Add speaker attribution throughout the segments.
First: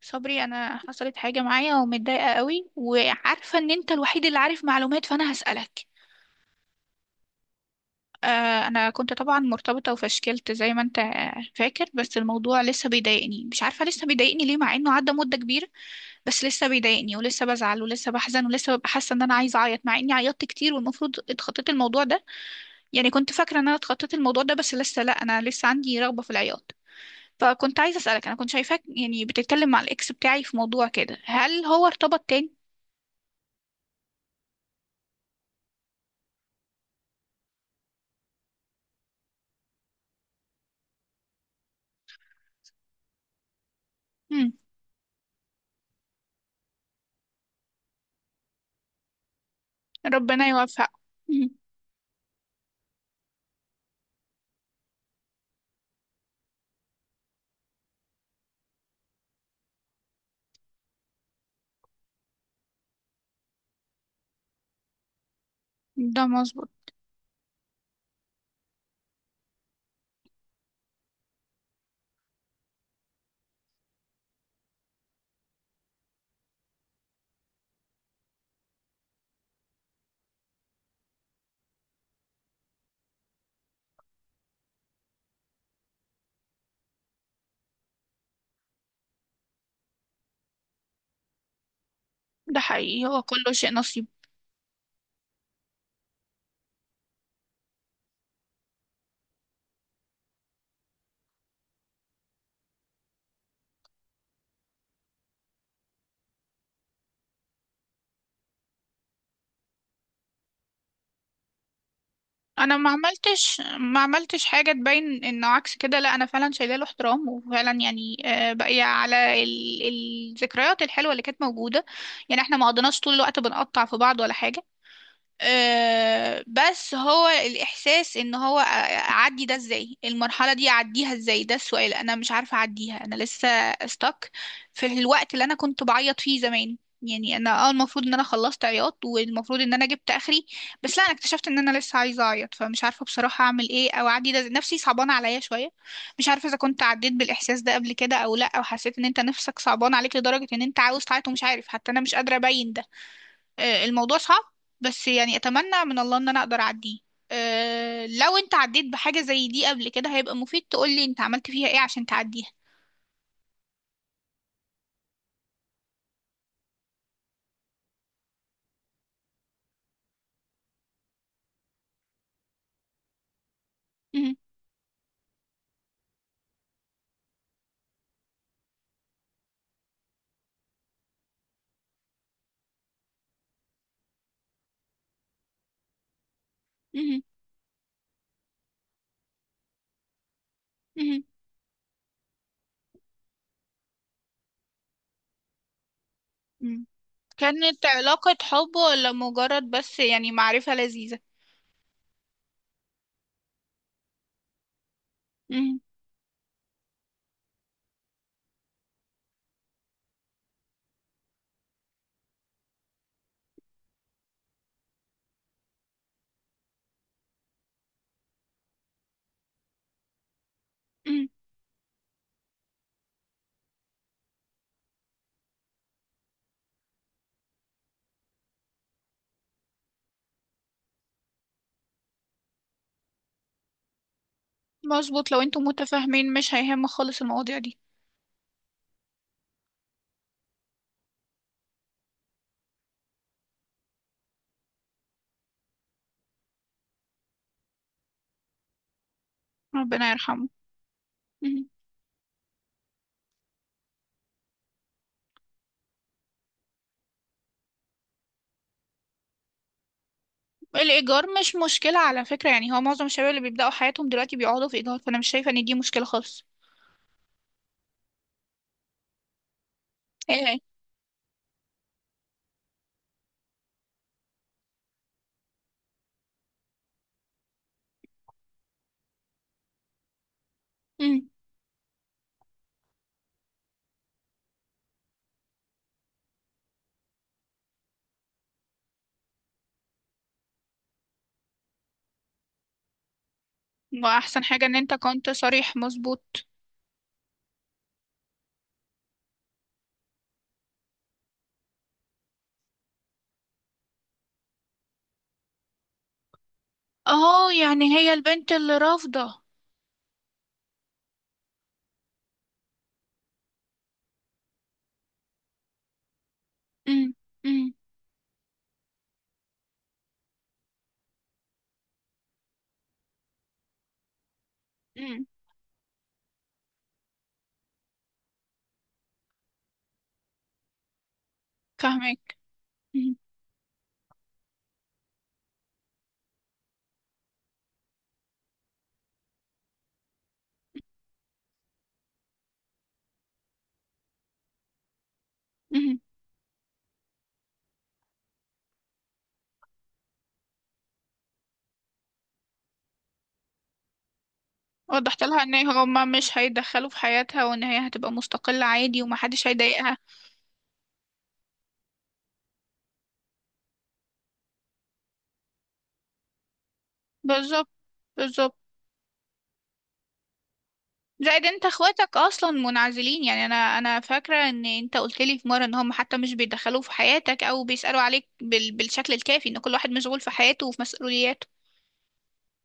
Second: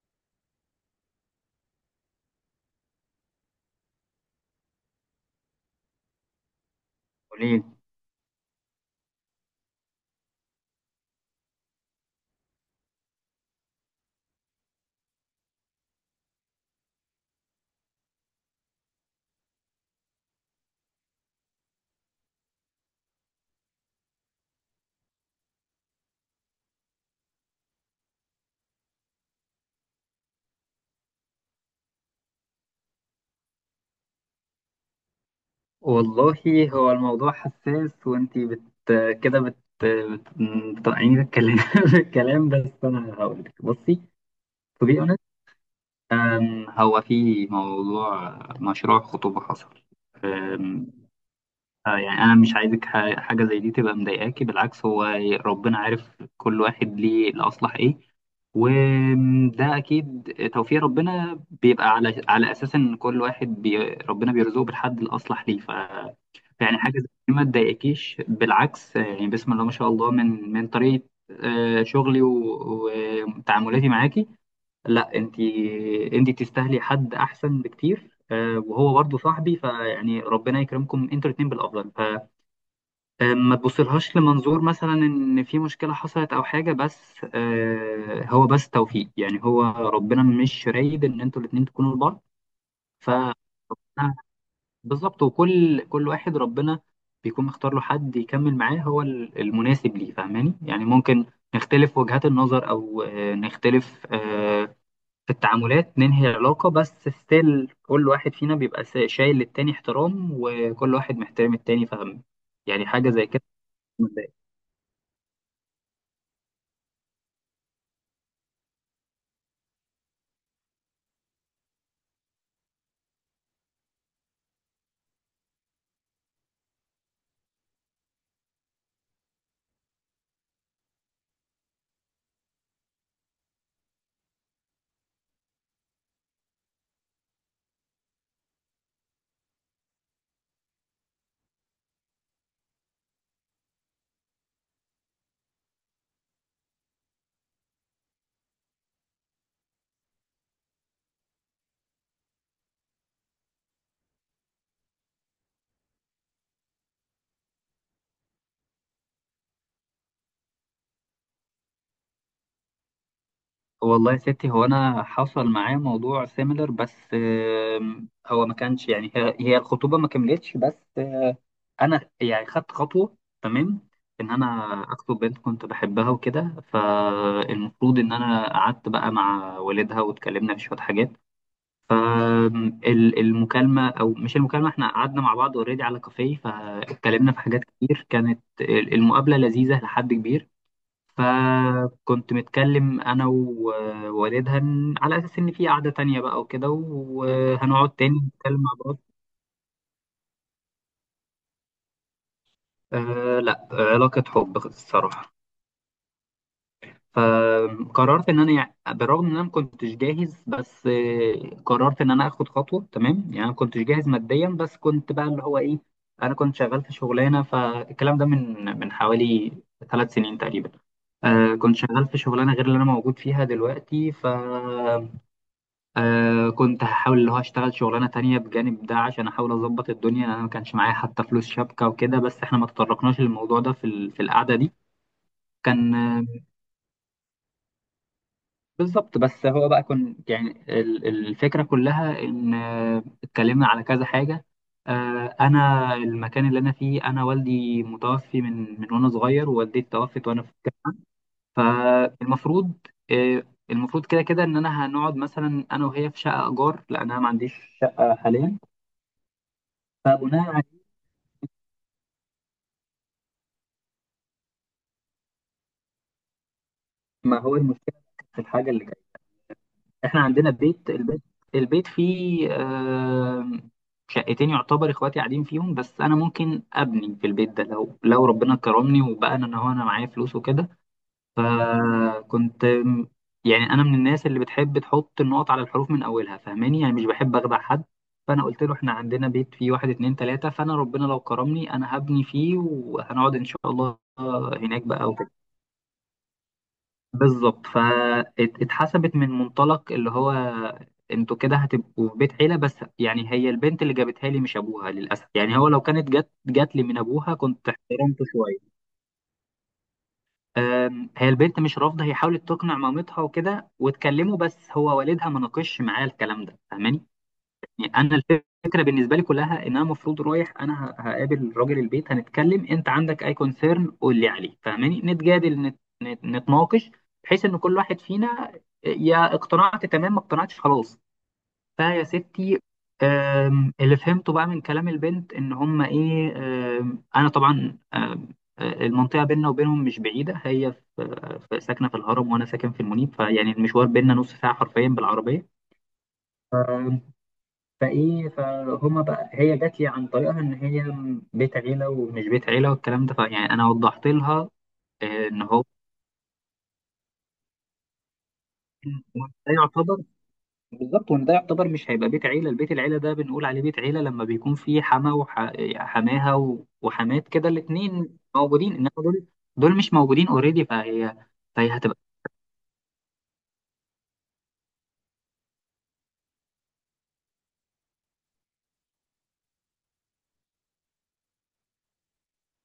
Speaker 1: صبري، انا حصلت حاجه معايا ومتضايقه قوي، وعارفه ان انت الوحيد اللي عارف معلومات، فانا هسالك.
Speaker 2: قوليلي.
Speaker 1: آه، انا كنت طبعا مرتبطه وفشكلت زي ما انت فاكر. بس الموضوع لسه بيضايقني، مش عارفه لسه بيضايقني ليه مع انه عدى مده كبيره. بس لسه بيضايقني ولسه بزعل ولسه بحزن ولسه ببقى حاسه ان انا عايزه اعيط، مع اني عيطت كتير والمفروض اتخطيت الموضوع ده. يعني كنت فاكره ان انا اتخطيت الموضوع ده، بس لسه لا، انا لسه عندي رغبه في العياط. فكنت عايزه اسالك، انا كنت شايفاك يعني بتتكلم مع الاكس بتاعي في موضوع كده، هل هو ارتبط تاني؟
Speaker 2: والله، هو الموضوع حساس، وانتي بت كده بت بت- بتقطعيني بالكلام بالكلام، بس انا هقولك. بصي،
Speaker 1: مم.
Speaker 2: to be honest، هو في موضوع مشروع خطوبة حصل.
Speaker 1: ربنا يوفقه مم.
Speaker 2: يعني انا مش عايزك حاجه زي دي تبقى مضايقاكي، بالعكس. هو ربنا عارف كل واحد ليه الاصلح ايه، وده اكيد توفيق ربنا، بيبقى على اساس ان كل واحد ربنا بيرزقه بالحد الاصلح ليه.
Speaker 1: ده مظبوط.
Speaker 2: يعني حاجه زي دي ما تضايقكيش، بالعكس. يعني بسم الله ما شاء الله، من طريقه، شغلي وتعاملاتي معاكي. لا، انت تستاهلي حد احسن بكتير، وهو برضه صاحبي، فيعني ربنا يكرمكم انتوا الاتنين بالافضل. فما تبصلهاش لمنظور مثلا ان في مشكله حصلت او حاجه، بس هو بس توفيق، يعني هو ربنا مش رايد ان انتوا الاتنين تكونوا لبعض.
Speaker 1: ده حقيقي،
Speaker 2: ف
Speaker 1: هو
Speaker 2: آه،
Speaker 1: كله شيء نصيب.
Speaker 2: بالظبط، وكل كل واحد ربنا بيكون مختار له حد يكمل معاه، هو المناسب ليه، فاهماني؟ يعني ممكن نختلف وجهات النظر، او نختلف في التعاملات، ننهي العلاقة، بس ستيل كل واحد فينا بيبقى شايل للتاني احترام، وكل واحد محترم التاني، فاهم؟
Speaker 1: انا
Speaker 2: يعني
Speaker 1: ما
Speaker 2: حاجة زي كده
Speaker 1: عملتش ما عملتش
Speaker 2: مبدئية.
Speaker 1: حاجه تبين انه عكس كده، لا انا فعلا شايله له احترام، وفعلا يعني باقيه على الذكريات الحلوه اللي كانت موجوده. يعني احنا ما قضيناش طول الوقت بنقطع في بعض ولا حاجه. بس هو الإحساس إن هو أعدي ده إزاي، المرحلة دي أعديها إزاي، ده السؤال. أنا مش عارفة أعديها، أنا لسه استك في الوقت اللي أنا كنت بعيط فيه زمان. يعني أنا المفروض إن أنا خلصت عياط، والمفروض إن أنا جبت آخري. بس لا، أنا اكتشفت إن أنا لسه عايزة أعيط، فمش عارفة بصراحة أعمل إيه أو أعدي ده إزاي. نفسي صعبانة عليا شوية. مش عارفة إذا كنت عديت بالإحساس ده قبل كده أو لأ، أو حسيت إن أنت نفسك صعبان عليك لدرجة إن أنت عاوز تعيط ومش عارف، حتى أنا مش قادرة أبين ده. الموضوع صعب، بس يعني اتمنى من الله ان انا اقدر اعديه. لو انت عديت بحاجة زي دي قبل كده، هيبقى مفيد تقولي انت عملت فيها ايه عشان تعديها.
Speaker 2: والله يا ستي، هو أنا حصل معايا موضوع سيميلر، بس هو ما كانش، يعني هي الخطوبة ما كملتش، بس أنا يعني خدت خطوة، تمام، إن
Speaker 1: مهم.
Speaker 2: أنا أخطب بنت كنت بحبها وكده. فالمفروض إن أنا قعدت بقى مع والدها واتكلمنا في شوية حاجات. فالمكالمة، أو مش المكالمة، إحنا قعدنا مع بعض أوريدي على كافيه،
Speaker 1: مهم.
Speaker 2: فاتكلمنا في حاجات كتير، كانت المقابلة لذيذة لحد كبير.
Speaker 1: مهم.
Speaker 2: فكنت متكلم أنا ووالدها على أساس إن في قعدة تانية بقى وكده،
Speaker 1: مهم. كانت
Speaker 2: وهنقعد تاني
Speaker 1: علاقة
Speaker 2: نتكلم مع
Speaker 1: حب
Speaker 2: بعض.
Speaker 1: ولا مجرد بس يعني معرفة لذيذة؟
Speaker 2: أه لا، علاقة حب الصراحة.
Speaker 1: مهم.
Speaker 2: فقررت ان انا، يعني بالرغم ان انا ما كنتش جاهز، بس قررت ان انا اخد خطوه. تمام، يعني انا ما كنتش جاهز ماديا، بس كنت بقى اللي هو ايه، انا كنت شغال في شغلانه. فالكلام ده من حوالي 3 سنين تقريبا.
Speaker 1: مهم.
Speaker 2: كنت شغال في شغلانه غير اللي انا موجود فيها دلوقتي. ف آه كنت هحاول اللي هو اشتغل شغلانه تانية بجانب ده، عشان احاول اظبط الدنيا. انا ما كانش معايا حتى فلوس شبكه وكده، بس احنا ما تطرقناش للموضوع ده في القعده دي.
Speaker 1: مظبوط، لو انتم
Speaker 2: كان
Speaker 1: متفاهمين مش هيهم خالص المواضيع دي.
Speaker 2: بالظبط. بس هو بقى كان، يعني الفكرة كلها إن، اتكلمنا على كذا حاجة. أنا المكان اللي أنا فيه، أنا والدي متوفي من وأنا صغير، ووالدتي
Speaker 1: ربنا
Speaker 2: توفت وأنا
Speaker 1: يرحمه.
Speaker 2: في
Speaker 1: مهم.
Speaker 2: الجامعة. فالمفروض، آه، المفروض كده كده إن أنا هنقعد مثلا أنا وهي في شقة إيجار، لأن أنا ما عنديش شقة حاليا. فبناء على،
Speaker 1: الإيجار مش مشكلة على فكرة، يعني هو معظم الشباب اللي بيبدأوا حياتهم دلوقتي بيقعدوا في إيجار، فأنا مش شايفة إن دي مشكلة خالص.
Speaker 2: ما هو المشكلة في الحاجة اللي احنا عندنا
Speaker 1: ايه.
Speaker 2: بيت. البيت فيه شقتين، يعتبر اخواتي قاعدين فيهم، بس انا ممكن ابني في البيت ده لو ربنا كرمني وبقى انا، هو انا معايا فلوس وكده.
Speaker 1: مهم.
Speaker 2: فكنت يعني انا من الناس اللي بتحب تحط النقط على الحروف من اولها، فاهماني؟ يعني مش بحب اخدع حد. فانا قلت له احنا عندنا بيت فيه واحد، اتنين، تلاتة، فانا ربنا لو كرمني انا هبني فيه وهنقعد ان شاء الله
Speaker 1: واحسن حاجة ان
Speaker 2: هناك
Speaker 1: انت
Speaker 2: بقى.
Speaker 1: كنت صريح، مظبوط.
Speaker 2: بالظبط. فاتحسبت من منطلق اللي هو انتوا كده هتبقوا في بيت عيلة، بس يعني هي البنت اللي جابتها لي، مش ابوها، للاسف. يعني هو لو كانت جات لي من ابوها
Speaker 1: اه،
Speaker 2: كنت
Speaker 1: يعني هي
Speaker 2: احترمته
Speaker 1: البنت اللي
Speaker 2: شوية.
Speaker 1: رافضة؟
Speaker 2: هي البنت مش رافضة، هي حاولت تقنع مامتها وكده واتكلموا، بس هو والدها ما ناقشش معايا الكلام ده، فاهماني؟
Speaker 1: امم، امم،
Speaker 2: يعني انا الفكره بالنسبه لي كلها ان انا المفروض رايح، انا هقابل راجل البيت، هنتكلم، انت عندك اي كونسيرن قول لي عليه، فاهماني؟
Speaker 1: امم.
Speaker 2: نتجادل، نتناقش، بحيث ان كل واحد فينا، يا اقتنعت تمام، ما اقتنعتش خلاص. فيا
Speaker 1: فاهمك.
Speaker 2: ستي،
Speaker 1: امم،
Speaker 2: اللي فهمته بقى من كلام البنت ان هم ايه، انا طبعا آم، آه، المنطقه بيننا وبينهم مش بعيده، هي ساكنه في الهرم وانا ساكن في المنيب، فيعني المشوار بيننا نص ساعه حرفيا بالعربيه.
Speaker 1: امم.
Speaker 2: فايه فهما بقى، هي جات لي عن طريقها ان هي بيت عيله ومش بيت عيله والكلام ده، فيعني انا وضحت لها
Speaker 1: وضحت
Speaker 2: ان
Speaker 1: لها ان
Speaker 2: هو،
Speaker 1: هما مش هيدخلوا في حياتها، وان هي هتبقى مستقلة عادي،
Speaker 2: وإن
Speaker 1: ومحدش
Speaker 2: ده
Speaker 1: هيضايقها.
Speaker 2: يعتبر، بالظبط، وان ده يعتبر مش هيبقى بيت عيله. البيت العيله ده بنقول عليه بيت عيله لما بيكون فيه حما وحماها وحمات كده
Speaker 1: بالظبط،
Speaker 2: الاتنين
Speaker 1: بالظبط.
Speaker 2: موجودين، انما دول مش موجودين اوريدي. فهي
Speaker 1: زائد انت
Speaker 2: فهي هتبقى
Speaker 1: اخواتك اصلا منعزلين، يعني انا فاكرة ان انت قلت لي في مرة ان هم حتى مش بيدخلوا في حياتك او بيسألوا عليك بالشكل الكافي، ان كل واحد مشغول في حياته وفي مسؤولياته.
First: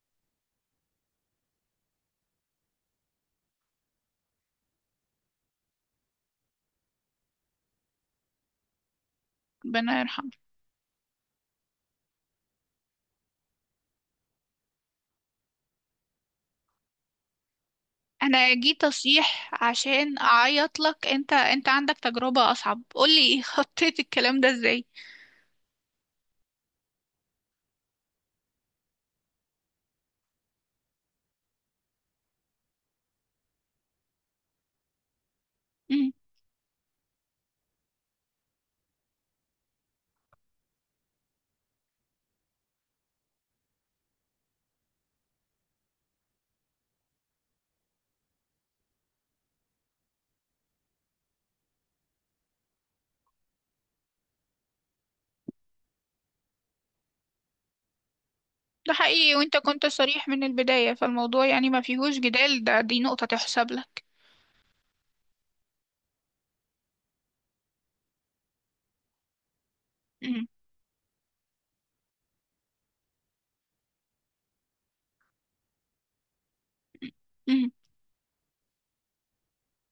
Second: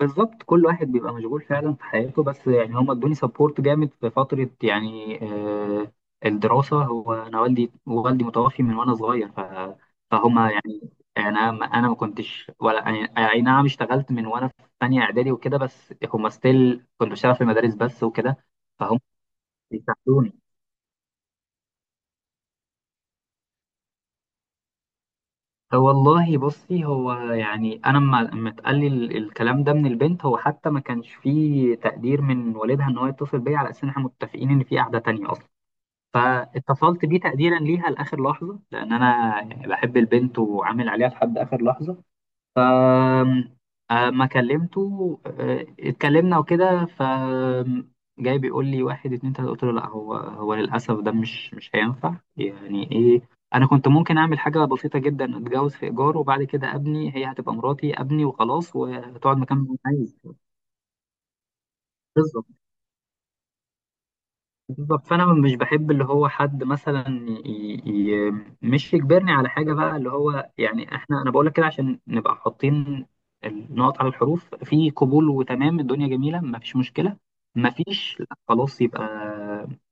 Speaker 2: بالظبط، كل واحد بيبقى مشغول فعلا في حياته. بس يعني هم ادوني سبورت جامد في فترة، يعني الدراسة. هو أنا والدي متوفي من وأنا صغير.
Speaker 1: ربنا يرحمه.
Speaker 2: فهم يعني أنا، ما أنا ما كنتش، ولا يعني أي نعم، اشتغلت من وأنا في تانية إعدادي وكده، بس هم ستيل كنت بشتغل في المدارس بس وكده.
Speaker 1: انا جيت
Speaker 2: فهم
Speaker 1: اصيح عشان
Speaker 2: بيساعدوني.
Speaker 1: اعيط لك، انت عندك تجربة اصعب، قولي خطيت الكلام ده ازاي؟
Speaker 2: والله، بصي، هو يعني أنا لما اتقال لي الكلام ده من البنت، هو حتى ما كانش فيه تقدير من والدها إن هو يتصل بيا على أساس إن إحنا متفقين إن في قعدة تانية أصلا.
Speaker 1: مم.
Speaker 2: فاتصلت بيه تقديرا ليها لاخر لحظه، لان انا يعني بحب البنت وعامل عليها لحد اخر لحظه. أم- اما كلمته اتكلمنا وكده. جاي بيقول لي واحد، اتنين، تلاته، قلت له لا، هو للاسف ده مش هينفع. يعني ايه، انا كنت ممكن اعمل حاجه بسيطه جدا، اتجوز في ايجار وبعد كده ابني، هي هتبقى مراتي، ابني وخلاص،
Speaker 1: ده حقيقي،
Speaker 2: وتقعد
Speaker 1: وانت
Speaker 2: مكان ما أنا
Speaker 1: كنت
Speaker 2: عايز.
Speaker 1: صريح من البداية، فالموضوع يعني ما فيهوش
Speaker 2: بالظبط،
Speaker 1: جدال، دي نقطة تحسب لك.
Speaker 2: بالظبط. فانا مش بحب اللي هو حد مثلا ي... ي... مش يجبرني على حاجه بقى، اللي هو يعني، احنا انا بقول لك كده عشان نبقى حاطين النقط على الحروف. في قبول وتمام، الدنيا جميله ما فيش مشكله.
Speaker 1: مم.
Speaker 2: ما فيش، لا، خلاص، يبقى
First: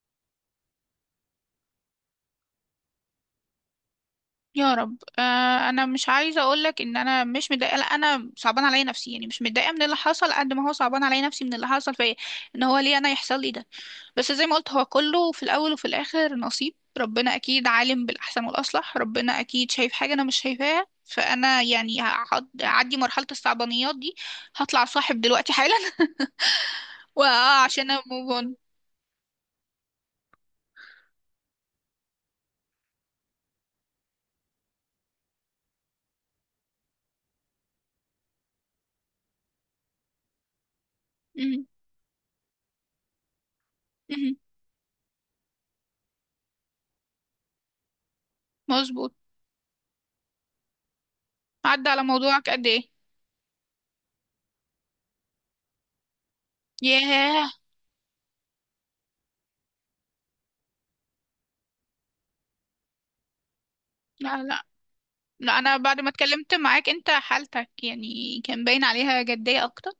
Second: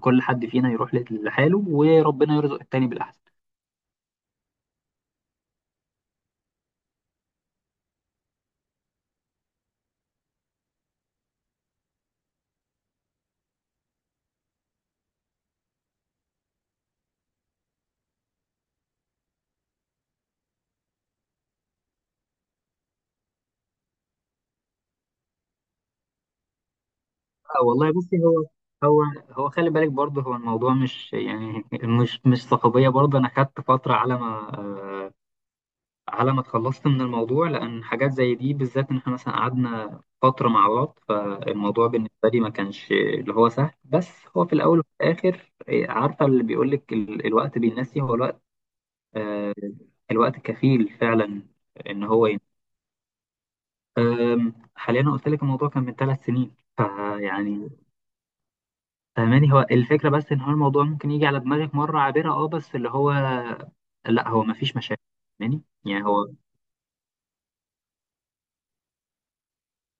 Speaker 2: كل حد فينا يروح لحاله، وربنا يرزق التاني بالاحسن.
Speaker 1: يا رب. انا مش عايزه اقول لك ان انا مش متضايقه، لا، انا صعبان عليا نفسي، يعني مش متضايقه من اللي حصل قد ما هو صعبان عليا نفسي من اللي حصل فيا. ان هو ليه انا يحصل لي ده. بس زي ما قلت، هو كله في الاول وفي الاخر نصيب، ربنا اكيد عالم بالاحسن والاصلح، ربنا اكيد شايف حاجه انا مش شايفاها، فانا يعني هعدي مرحله الصعبانيات دي. هطلع صاحب دلوقتي حالا
Speaker 2: اه
Speaker 1: وعشان
Speaker 2: والله، بصي،
Speaker 1: اموف اون.
Speaker 2: هو هو خلي بالك برضه، هو الموضوع مش، يعني مش صحوبيه برضه، انا خدت فتره على ما اتخلصت من الموضوع، لأن حاجات زي دي بالذات، إن إحنا مثلا قعدنا فترة مع بعض،
Speaker 1: مهم.
Speaker 2: فالموضوع بالنسبة لي ما كانش اللي هو سهل. بس
Speaker 1: مهم.
Speaker 2: هو في الأول وفي الآخر، إيه، عارفة اللي بيقولك، الوقت بينسي، هو الوقت،
Speaker 1: مظبوط.
Speaker 2: آه، الوقت كفيل فعلا
Speaker 1: عدى على
Speaker 2: إن هو
Speaker 1: موضوعك قد ايه؟
Speaker 2: حاليا أنا قلت لك الموضوع كان من 3 سنين،
Speaker 1: ياه.
Speaker 2: فيعني فاهماني، هو الفكرة بس إن هو الموضوع ممكن يجي على دماغك مرة عابرة، أه، بس اللي هو لا،
Speaker 1: لا،
Speaker 2: هو ما
Speaker 1: لا،
Speaker 2: فيش مشاكل.
Speaker 1: لا،
Speaker 2: فاهماني؟
Speaker 1: انا بعد
Speaker 2: يعني
Speaker 1: ما
Speaker 2: هو،
Speaker 1: اتكلمت معاك انت حالتك يعني كان باين عليها جدية اكتر.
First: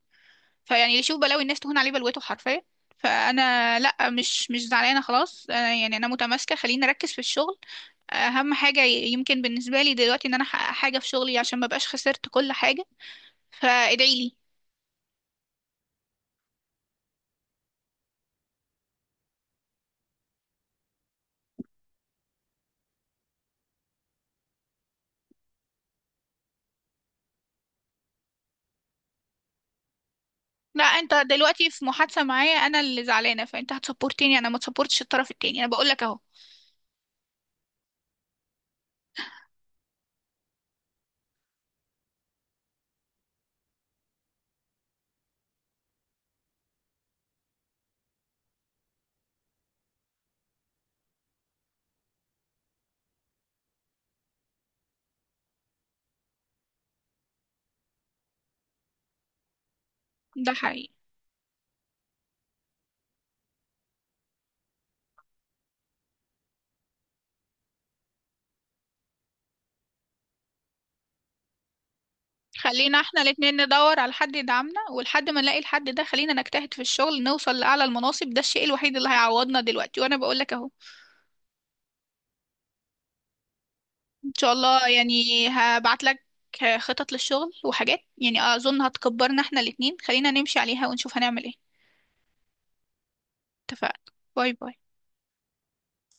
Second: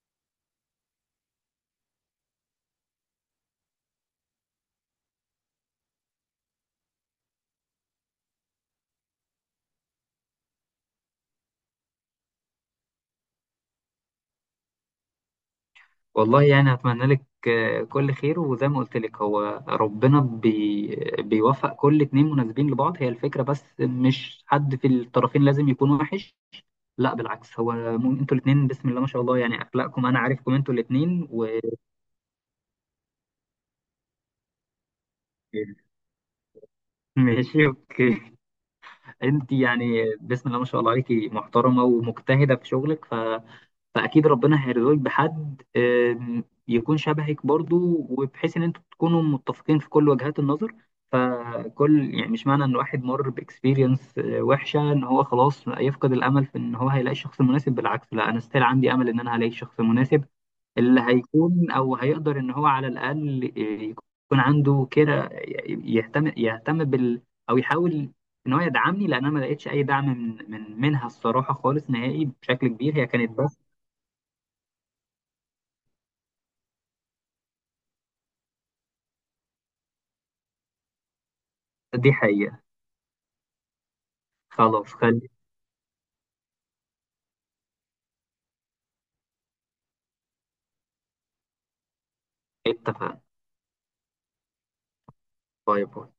Speaker 1: فيعني اللي يشوف بلاوي الناس تهون عليه بلوته حرفيا. فانا لا، مش زعلانه خلاص أنا يعني انا متماسكه، خليني اركز في الشغل. اهم حاجه يمكن بالنسبه لي دلوقتي ان انا احقق حاجه في شغلي عشان ما بقاش خسرت كل حاجه. فادعي لي.
Speaker 2: والله، يعني أتمنى لك كل خير. وزي ما قلت لك، هو ربنا بيوفق كل اتنين مناسبين لبعض، هي الفكرة بس، مش حد في الطرفين لازم يكون وحش، لا بالعكس. هو انتوا الاتنين بسم الله ما شاء الله، يعني أخلاقكم أنا عارفكم انتوا
Speaker 1: لا، انت
Speaker 2: الاتنين
Speaker 1: دلوقتي في محادثه معايا انا اللي زعلانه، فانت هتسبورتني انا، ما تسبورتش الطرف التاني، انا بقول لك اهو.
Speaker 2: ماشي، اوكي. انت يعني بسم الله ما شاء الله عليكي، محترمة ومجتهدة في شغلك، فاكيد ربنا هيرزقك بحد يكون شبهك برضو، وبحيث ان انتوا تكونوا متفقين في كل وجهات النظر. فكل، يعني مش معنى ان واحد مر باكسبيرينس وحشه ان هو خلاص يفقد الامل في ان هو هيلاقي الشخص المناسب، بالعكس. لا، انا ستيل عندي امل ان انا هلاقي الشخص المناسب،
Speaker 1: ده حقيقي.
Speaker 2: اللي هيكون، او هيقدر ان هو على الاقل، يكون عنده كده، يهتم او يحاول ان هو يدعمني، لان انا ما لقيتش اي دعم من من منها الصراحه خالص نهائي بشكل كبير.
Speaker 1: خلينا
Speaker 2: هي
Speaker 1: احنا
Speaker 2: كانت
Speaker 1: الاتنين ندور على حد يدعمنا، ولحد ما نلاقي الحد ده خلينا نجتهد في الشغل، نوصل لأعلى المناصب، ده الشيء الوحيد اللي هيعوضنا دلوقتي، وانا بقول لك اهو.
Speaker 2: دي حقيقة.
Speaker 1: ان شاء
Speaker 2: خلاص،
Speaker 1: الله، يعني هبعت لك خطط للشغل وحاجات، يعني اظن هتكبرنا احنا الاتنين، خلينا نمشي عليها ونشوف هنعمل ايه.
Speaker 2: اتفقنا.
Speaker 1: اتفقنا. باي باي.
Speaker 2: باي باي.